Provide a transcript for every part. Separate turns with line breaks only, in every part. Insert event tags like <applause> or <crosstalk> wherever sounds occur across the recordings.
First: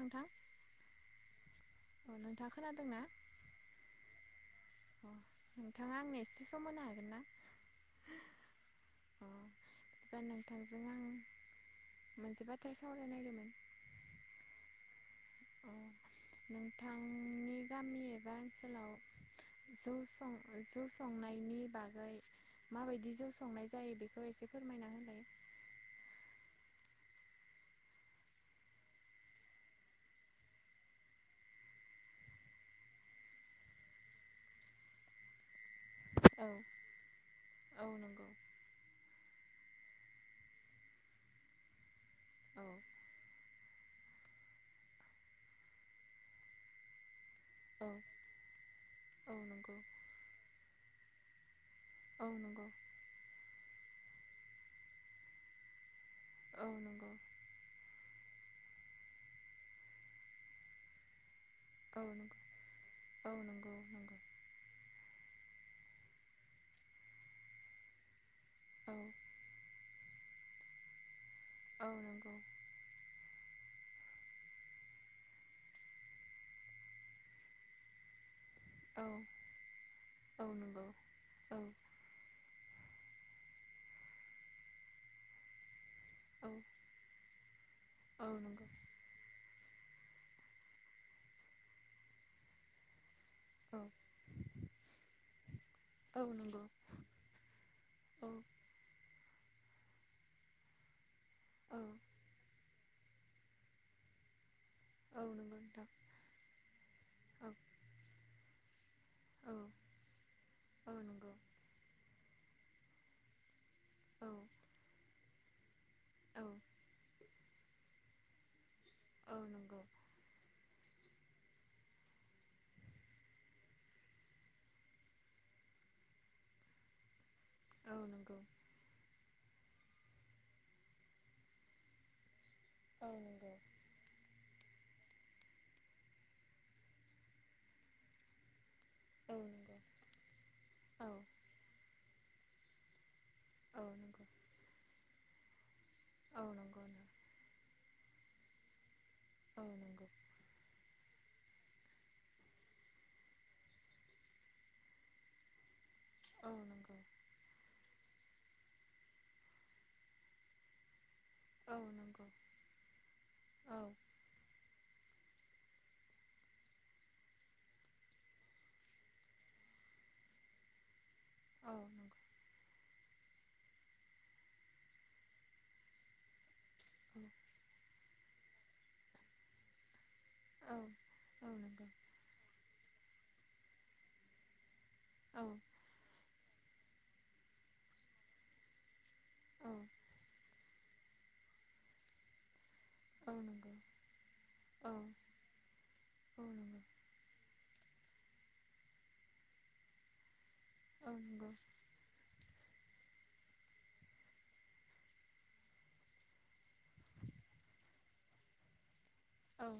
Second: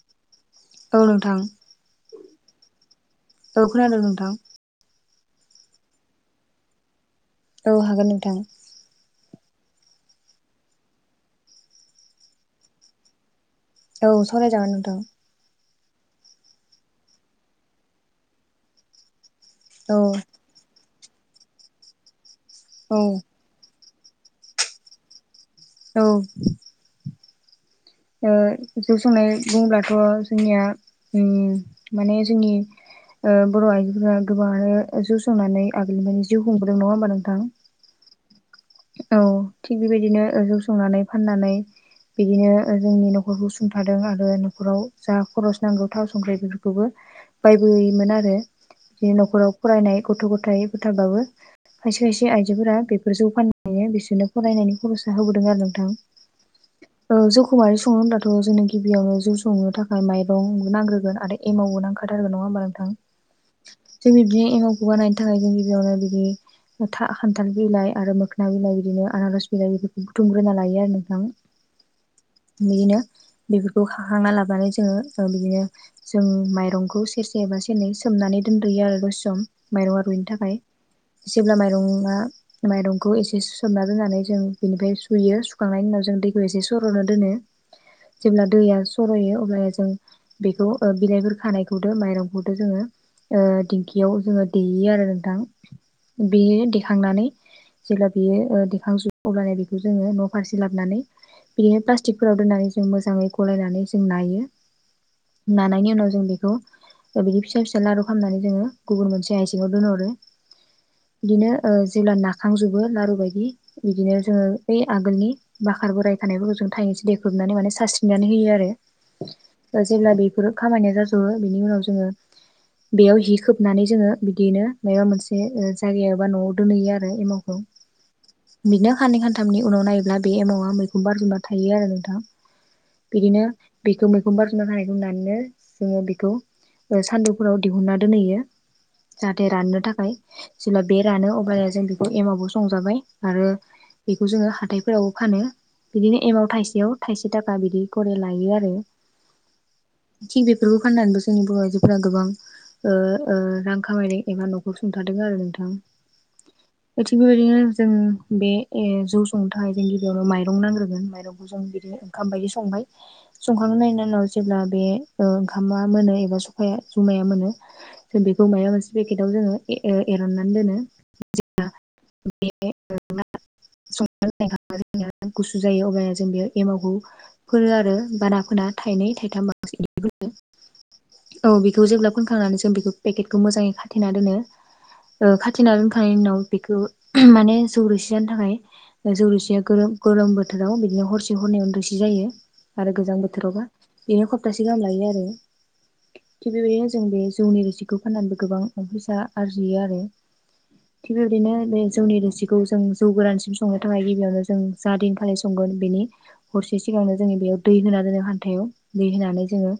नोथां <inaudible>
औ नोथां
नोंथाङा खोनादोंना
औ खोनादों नोंथां
नोंथाङा आंनो एसे सम होनो हागोन ना?
औ हागोन नोंथां
बिदिबा नोंथांजों आं मोनसे बाथ्रा सावराय नागिरदोंमोन।
औ सावरायजागोन नोंथां।
नोंथांनि गामि एबा ओनसोलाव जौ
औ
-सं -जौ संनायनि बागै
औ
माबायदि जौ संनाय जायो बेखौ बेखौ एसे फोरमायना होलाय
औ जौ संनाय बुङोब्लाथ' जोंनिया माने जोंनि बर' आइजोफोरा गोबाङानो जौ संनानै आगोल मानि जिउ खुंबोदों नङा होमबा नोंथां?
औ नंगौ
औ थिग बेबायदिनो जौ संनानै फाननानै बिदिनो
औ
जोंनि न'खरखौ सुंथादों आरो न'खराव जा खरस नांगौ थाव संख्रि बेफोरखौबो
औ
बायबोयोमोन आरो बिदिनो
औ
न'खराव
नंगौ
फरायनाय गथ' गथाय फोर थाबाबो खायसे
औ
खायसे
नंगौ
आइजोफोरा बेफोर जौ फान नै बिसोरनो फरायनायनि खरसा होबोदों आरो नोंथां
औ नंगौ
ओ जौखौ मारै सङो होनब्लाथ' जोंनो गिबियावनो जौ संनो थाखाय माइरं नांग्रोगोन आदै एमवबो
औ
नांखाथारगोन नङा
नंगौ
होमबा नोंथां
औ नंगौ
जों
नंगौ
बि एमावखौ बानायनो थाखाय जों गिबियावनो बिदि खान्थाल बिलाइ आरो मोखोना बिलाइ बिदिनो
औ
आनारस बिलाइ बे बुथुमग्रोना लायो आरो नोंथां
औ नंगौ
बिदिनो बेफोर खांना लाबानानै जोङो ओ बिदिनो जों माइरंखौ सेरसे एबा सेरनै सोमनानै दोनग्रोयो आरो
औ
दसे सम माइरंआ रुइैनो
औ
थाखाय
नंगौ
जेब्ला
औ
माइरंआ माइरं खौ एसे सोमना दोननानै जों बेनिफ्राय सुयो सुखांनायनि उनाव जों दैखौ
औ
एसे सर'नो दोनो
औ
जेब्ला
नंगौ
दैया सर'यो अब्ला जों बेखौ ओ बिलाइफोर खानायखौदो माइरंखौदो जोङो ओ
औ
दिंखियाव जोङो देयो आरो नोंथां
औ नंगौ
बेयो देखांनानै
औ
बेयो दिखांजु अब्लानो बेखौ जोङो न' फारसे लाबनानै बिदिनो प्लास्टिकफोराव दोननानै जों मोजाङै गलायनानै जों नायो
औ नंगौ नोंथां
नानायनि उनाव जों बेखौ बिदि
औ
फिसा फिसा लारु खालामनानै जोङो गुबुन मोनसे
औ
आइजेङाव दोनहरो
औ नंगौ
बिदिनो ओ जेब्ला नाखांजोबो लारु बायदि बिदिनो
औ
जोङो ओइ आगोलनि बाखार बोराय
औ
थानायफोरखौ जों थाइैसे देख्रुबनानै माने सारस्रिनानै होयो आरो
नंगौ
ओ जेब्ला बेफोरो खामानिया जाजोबो बेनि उनाव जोङो बेयाव हि खोबनानै जोङो बिदिनो माबा मोनसे ओ जायगायावबा न'आव दोनहैयो आरो एमावखौ
औ नंगौ औ नंगौ
बिनो साननै सान थामनि उनाव नायोब्ला बे एमावआ मैखुन बारजोबना थायो आरो नोंथा
औ
बिदिनो
नंगौ
बेखौ मैखुन बारजोबना थानाय रुनानैनो जोङो बेखौ ओ सान्दुंफोराव दिहुनना दोनहैयो।
औ
जाहाथे
नंगौ
राननो थाखाय जेब्ला बे
औ
रानो अब्लाना जों बि एमावबो संजाबाय आरो
नंगौ
बेखौ जोङो हाथायफोरावबो फानो। बिदिनो
औ नंगौ
एमाव थाइसेयाव
औ
थाइसे थाखा बिदि करि लायो आरो।
नंगौ औ नंगौ
थिग बेफोरखौ फाननानैबो जोंनि बर' आइजोफोरा गोबां ओ ओ रां खामायदों एबा न'खर सुंथादों आरो नोंथां।
औ नोंगो।
थिग बेबायदिनो जों बे ओ जौ संनो थाखाय जोंनो गिबियावनो माइरं नांग्रोगोन माइरं जों बिदिनो ओंखाम बायदि संबाय
औ नंगौ औ
संखांनायनि उनाव जेब्ला बे ओ ओंखामा मोनो एबा संफाया जुमाया मोनो जों बेखौ मोनसे पेकेटाव जोङो ए एरननानै दोनो <inaudible> संना दोननाय ओंखामा जोंनिया गुसु जायो अब्लाना जों बेहाय एमावखौ फोनो आरो बारा फोना थाइनै थाइथाम बांसिन औ बेखौ जेब्ला फोनखांनानै जों बेखौ पेकेटखौ मोजाङै खाथेना दोनो। ओ खाथेना दोनखांनाय उनाव बेखौ माने जौ रोसि जानो थाखाय जौ रोसिया गरम गोलोम बोथोराव बिदिनो हरसे हर नै यावनो रोसि जायो आरो गोजां बोथोरावबा बेयो सप्तासे गाहाम लायो आरो। थिग बेबायदिनो जों बे जौनि रोसि खौ फाननानैबो गोबां फैसा आरजियो आरो थिग बेबायदिनो बे जौनि रोसि खौ जों जौ गोरानसिम संनो थाखाय गिबियावनो जों जा दिनखालि संगोन बेनि हरसे सिगांनो जोंनि बे दै होना दोनो खान्थायाव दै होनानै जोङो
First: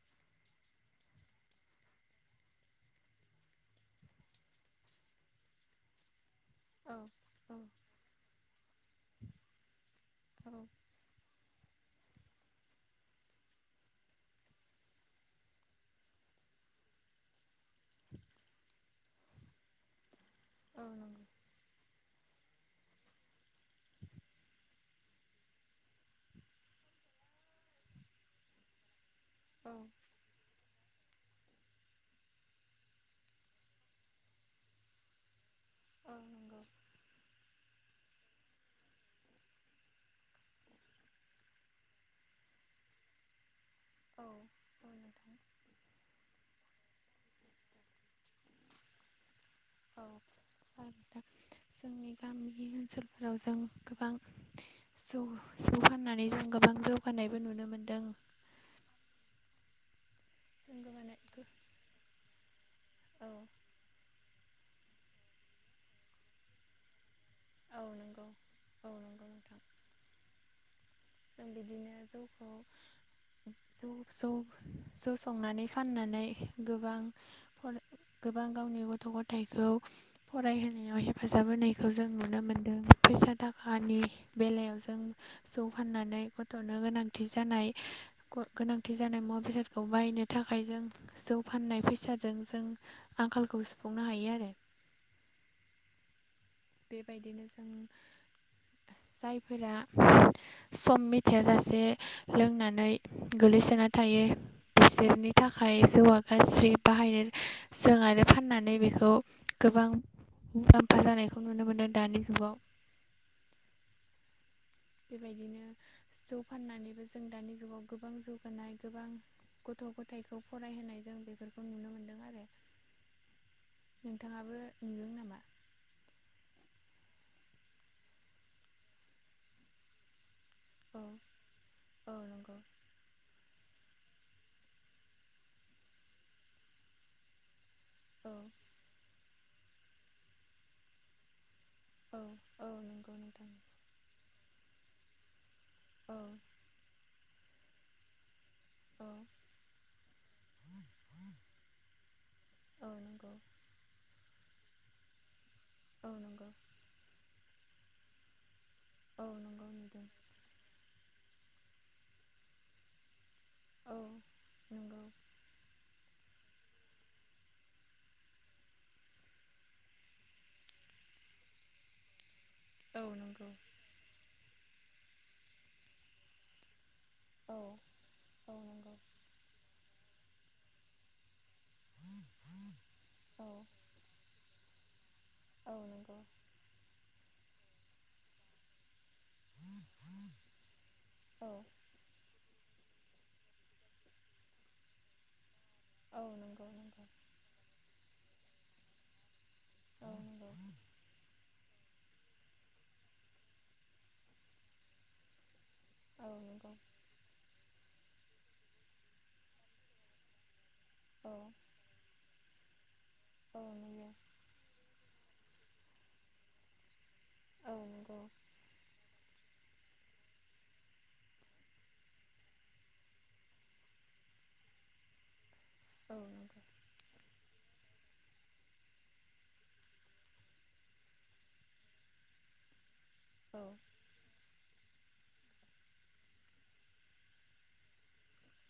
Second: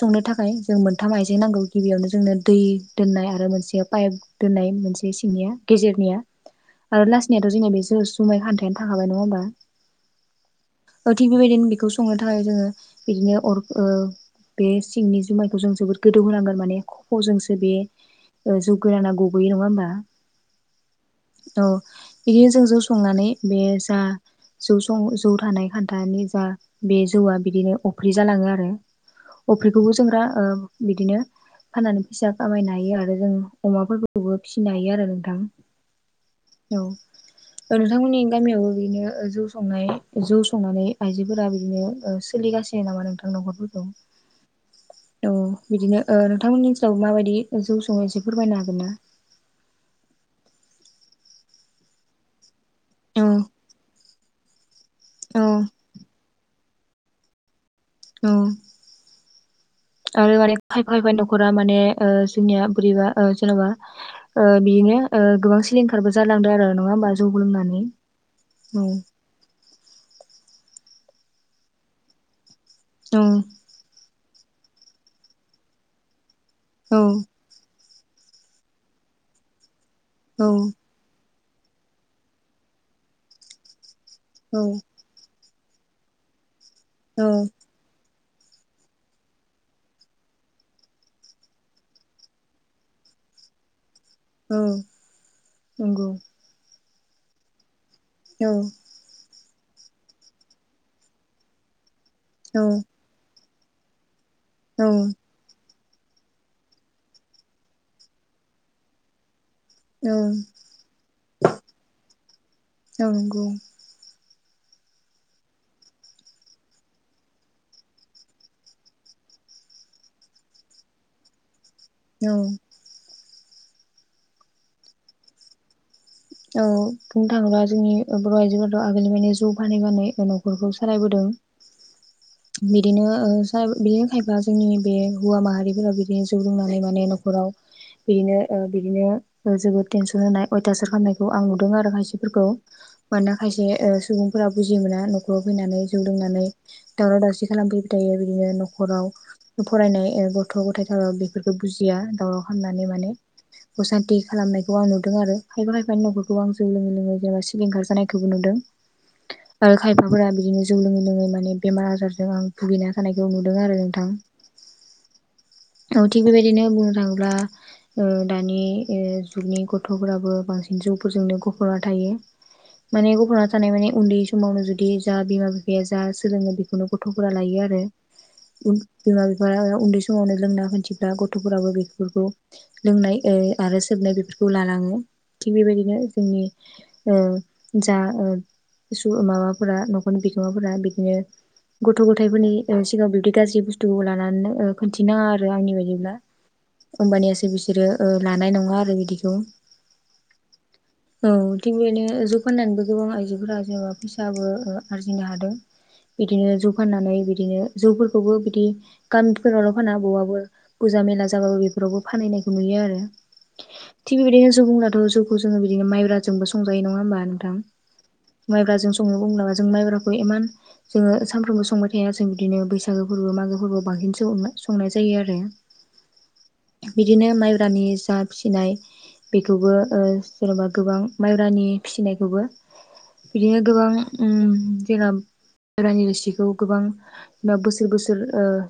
संनो थाखाय जों मोन मोनथाम आइजें नांगौ गिबियावनो जोंनो दै दोननाय आरो मोनसे पाइप दोननाय मोनसे निया गेजेरनिया आरो लासनियाथ' जोंनिना बेजों जुमाय खान्थायानो थाखाबाय नङा होमबा? ओ थिग बेबायदिनो बेखौ संनो थाखाय जोङो बिदिनो अर ओ बे सिंनि जुमायखौ जों जोबोद गोदौ होनांगोन माने खफ'जोंसो बे ओ जौ गोराना गबोयो नङा होमबा औ। बे जों जौ संनानै बे जा जौ सं जौ थानाय खान्था नि जा बे जौआ बिदिनो अफ्रि जालाङो आरो। अफ्रिखौबो जोंरा ओ बिदिनो फाननानै फैसा खामायनो हायो आरो जों अमाफोरखौबो फिनो हायो आरो। थां औ नोंथांमोननि गामियावबो बिदिनो जौ संनाय जौ संनानै आइजोफोरा बिदिनो सोलिगा सिनो नामा नोंथां न'खरफोरखौ?
औ।
औ बिदिनो ओ नोंथांमोननि ओनसोलाव माबायदि जौ सङो एसे फोरमायनो हागोन ना?
औ जागोन जोंनि गामि
औ
ओनसोलफोराव जों गोबां जौ
औ
जौ फाननानै जों गोबां जौगानायबो नुनो मोनो।
औ। आरो माने
जों
खायफा खायफा
गोबानाय
न'खरा माने ओ जोंनिया बोरैबा ओ
औ
जेन'बा ओ बिदिनो ओ गोबां सिलिंखारबो जालांदों आरो, नङा होमबा? जौ
औ
लोंनानै
नंगौ
औ।
नंगौ नोंथां जों बिदिनो जौखौ।
औ
जौ जौ जौ संनानै फाननानै गोबां
औ
फराय गोबां गावनि गथ' गथायखौ फरायहोनायाव हेफा फाजाब होनायखौ जों नुनो मोन्दों फैसा थाखानि
औ
बेलायाव जों जौ फाननानै गथ'नो गोनांथि
औ
जानाय। गोनांथि जानाय मुवा बेसादखौ बायनो थाखाय जों जौ फाननाय फैसाजों जों।। <unintelligible> आरो
<unintelligible>
<unintelligible>
औ
जायफोरा
औ
<unintelligible> गोलैसोना था
औ
जौआ गासै <unintelligible>
औ नंगौ
<inaudible> <unintelligible>
औ
<unintelligible>
औ खौ सालायबोदों बिदिनो ओ बिदिनो
औ औ नंगौ
खायफा जोंनि बे हौवा माहारिफोरा बिदिनो जौ लोंनानै माने न'खराव।
औ
बिदिनो बिदिनो जोबोद टेनसन होनाय अयथासार खालामनायखौ आं आरो
औ
खायसेफोरखौ
औ नंगौ
मानोना
नोंथां
खायसे सुबुंफोरा बुजियो मोना। फैनानै जौ
औ
लोंनानै दावराव दावसि खालामफैबाय थायो बिदिनो।
औ
न'खराव फरायनाय गथ' गथाय बेफोरखौ बुजिया दावराव खालामनानै
औ
माने
नंगौ
असानथि खालामनायखौ आं नुदों। आरो फायबा फायफानि
औ
न'फोरखौ
नंगौ
आं जौ लोङै लोङै जेनेबा सिलिंखार जानायखौबो नुदों।
औ नंगौ
आरो
नुदों
खायफाफोरा बिदिनो जौ लोङै लोङै माने बेमार आजारजों आं भुगैना थानाय। बो नुदों आरो
औ
नोंथां।
नंगौ
औ थिग बेबायदिनो बुंनो थाङोब्ला। ओ दानि ओ जुगनि गथ'फोराबो बांसिन जौफोरजोंनो गफ'बना थायो।
औ
माने गफना
नंगौ
थानाय माने उन्दै समावनो जुदि जा बिमा बिफाया जा सोलोङो बेखौनो। गथ'फोरा
औ
लायो आरो
औ नंगौ
बिमा बिफा उन्दै समावनो लोंना खोन्थिब्ला गथ'! गथ'फोराबो बेफोरखौ लोंनाय
औ
आरो सोबनाय बेफोरखौ लालाङो। थिग
औ
बेबायदिनो
नंगौ
जोंनि ओ। जा माबाफोरा न'खरनि बिगोमाफोरा बिदिनो
औ
गथ' गथायाइफोरनि सिगाङाव बिबदि गाज्रि बुस्थुखौ लानानै खिन्थिनााङा आरो आंनि बायदि। ब्ला
औ नंगौ नंगौ
होमबानियासो बिसोरो लानाय नङा आरो बिदिखौ।
औ नंगौ
औ बेनो जौ फाननानैबो गोबां आइजोफोरा जेनेबा फैसाबो आरजिनो हादों।
औ
बिदिनो
नंगौ
जौ फाननानै बिदिनो जौफोरखौबो बिदि गामिफोरावल' फाना बहाबबो फुजा मेला
औ
जाबाबो बेफोरावबो फाननायखौ नुयो आरो।
औ नुयो
थिग बे बिबायदिनो सुबुंनाथ' जौखौ जोङो बिदिनो माइब्राजोंबो संजायो नङा होमबा?
औ नंगौ
माइब्राजों संनो बुंब्ला जों माइब्राखौ इम जोङो सफ्रामबो संबाय थाया जों बिदिनो बैसागो फोरबो मागो फोरबोआव बांसिनसो सङो। संनाय जायो आरो,
औ नंगौ
बिदिनो माइ ब्रानि जा फिसिनाय बेखौबो जेन'बा गोबां माइब्रानि फिसिनायखौबो
<unintelligible>
बिदिनो गोबां जोंना माइब्रानि रोसिखौ गोबां ओ बोसोर बोसोर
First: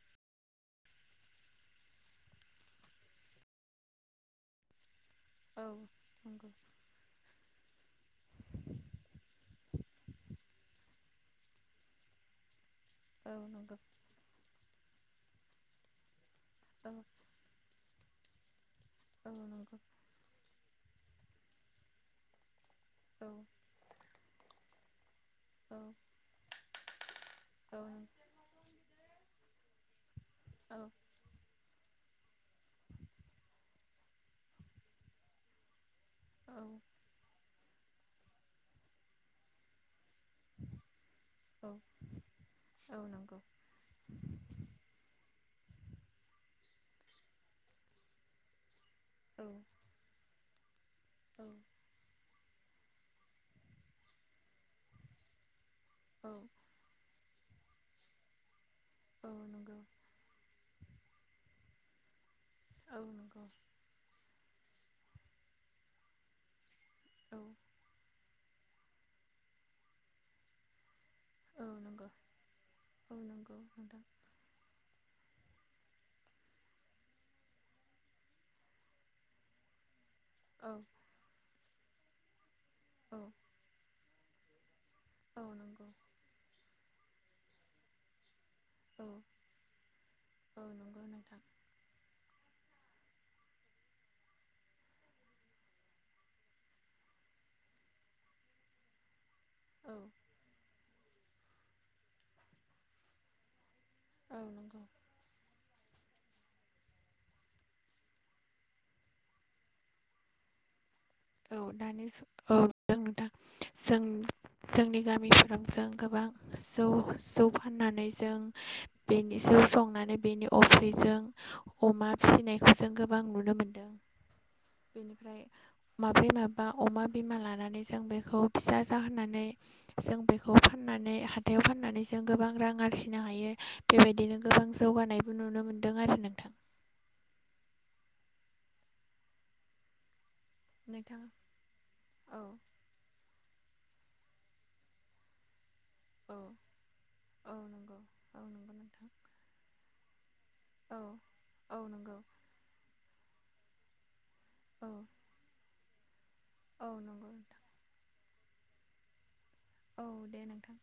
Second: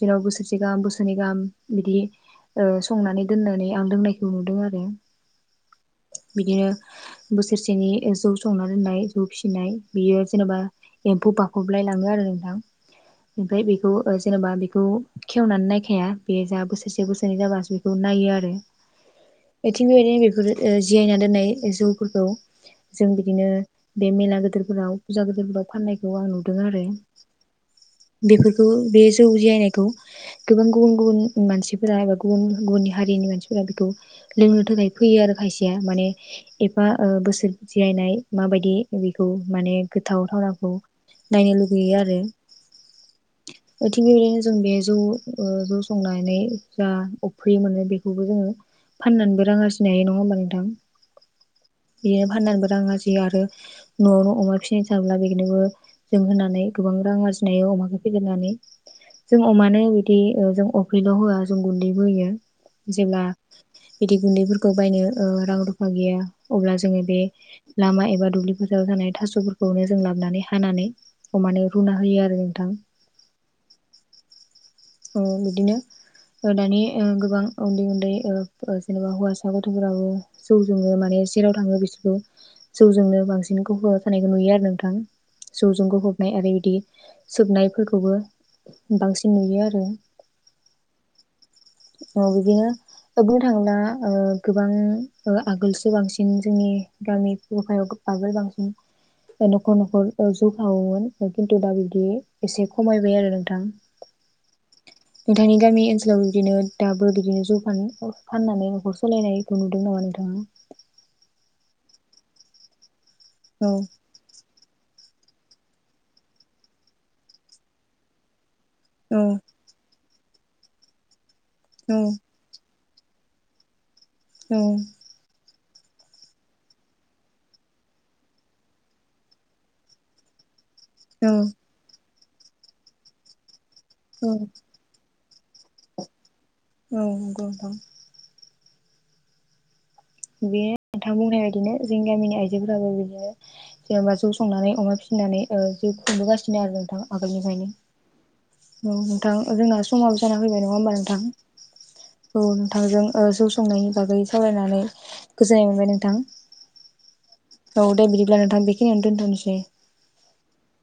जों बोसोर गाहाम बोसोरनै गाहाम बिदि
औ नंगौ
बिदिनो बोस थोरसेनि जौ संना दोननाय जौ फिसिनाय बियो जेनेबा एम्फौ बाख'लाय लाङो आरो नोंथां।
औ नंगौ औ
ओमफ्राय
नंगौ
बेखौ जेनेबा बेखौ खेवनानै नायखाया बे जा
औ
बोसोरसे बोसोरनै जाबा बेखौ नायो आरो बेथिं बेबायदिनो बे जयायना दोननाय जौफोरखौ जों बिदिनो बे मेला गदोरफोराव फुजा गेदिरफोराव फाननायखौ आं नुदों आरो बेफोरखौ बे दौ जायायनायखौ गोबां गुबन गुबन मानसि फोरा आरो गुुबन गुबुन हारिनि मानसिफोरा बेखौ लोंनो थाखाय फैयो आरो खायसेया माने एफा बा ओ बोसोर जियायनाय माबायदि बेखौ माने गोथाव थावनाखौ नायनो लुगैयो आरो
नंगौ
दा थिग बेदिनो जों बे ज ओ जौ संनानै जा अफ्रि मोनो बेखौबो जोङो फाननानैबो रां आरजिनो हायो नङा होमबा नोंथां
औ औ
बेयो फाननानैबो रां आरजियो आरो नआवनो अमा फिसिनाय थाब्ला बेखौनोबो जों
औ
होनानै गोबां रां आरजिनो अमाखौ फेदेरनानै जों
नंगौ
अमानो बिदि ओ जों अफ्रिल होआ जों गुन्दैबो होयो।
औ
जेब्ला
नंगौ
बिदि गुन्दैफोरखौ बायनो ओ रां रुफा गैया अब्ला जो जोङो बे
औ
लामा एबा दुब्लिफोरोथाव थानाय थासफोरखौनो जों लाबोनानै हानानै
औ
अमानो रुना
नंगौ
होयो आरो नोंथां।
औ नंगौ नोंथां
ओं बिदिनो ओ दानि ओ गोबां उन्दै उन्दै ओ ओ जेनबा बा हौवासा गथ'फोराबो
औ
जौजोंनो माने जेराव थाङो बिसोरबो जौजोंनो
औ
बांसिन गबना थानायखौ नुयो आरो नोंथां।
औ
जौजों
नंगौ
गबबनाय आरो बिदि सोबनायफोरखौबो
औ
बांसिन नुयो आरो।
औ नंगौ नोंथां
औ बिदिनो दा बुंनो थांला ओ गोबां ओ आगोलसो बांसिन जोंनि गामि हफायाव माब बांसिन नखर
औ
नखर ओ जौ खावो खिन्थु दा बिदि एसे खमायबाय आरो नोंथां।
औ नंगौ
नोंथांनि गामि ओनसोलाव बिदिनो दाबो बिदिनो जौ फानो फाननानै नखर सालायनायखौ नुदों नामा नोंथाङा
औ दानि औ जों दा नोंथां
औ
जों जोंनि गामिफोराव जों गोबां जौ जौ फाननानै जों बेनि जौ संनानै बेनि अफ्रिजों
औ
अमा फिसिनायखौ जों गोबां नुनो मोनदों माब्रै माबा अमा बिमा लानानै जों बेखौ फिसा जाहोनानै जों बेखौ फाननानै
औ
हाथायाव फाननानै जों गोबां रां आरजिनो हायो
औ
बेबायदिनो गोबां जौगानाय नुनो मोन्दों आरो नोंथां
औ नंगौ नोंथां बेयो नोंथां बुंनाय बादिनो जों गामिनि
औ
आइजोफोराबो बिदिनो जेनेबा जौ संनानै अमा फिसिनानै बे
औ
खुंबोगासिनो आरो नोंथां
औ नंगौ औ नंगौ
आगोलनिफ्रायनो नोंथां जोंहा समाबो जाना फैबाय नङा होमबा
औ
नोंथां
औ नंगौ
औ नोंथांजों ओ जौ संनायनि बागै सावरायनानै
औ
गोजोननाय मोनबाय नोंथां
औ नंगौ। नोंथां
औ दे बिदिब्ला नोंथां बेखनियावनो दोनथनोसै।
औ दे नोंथां।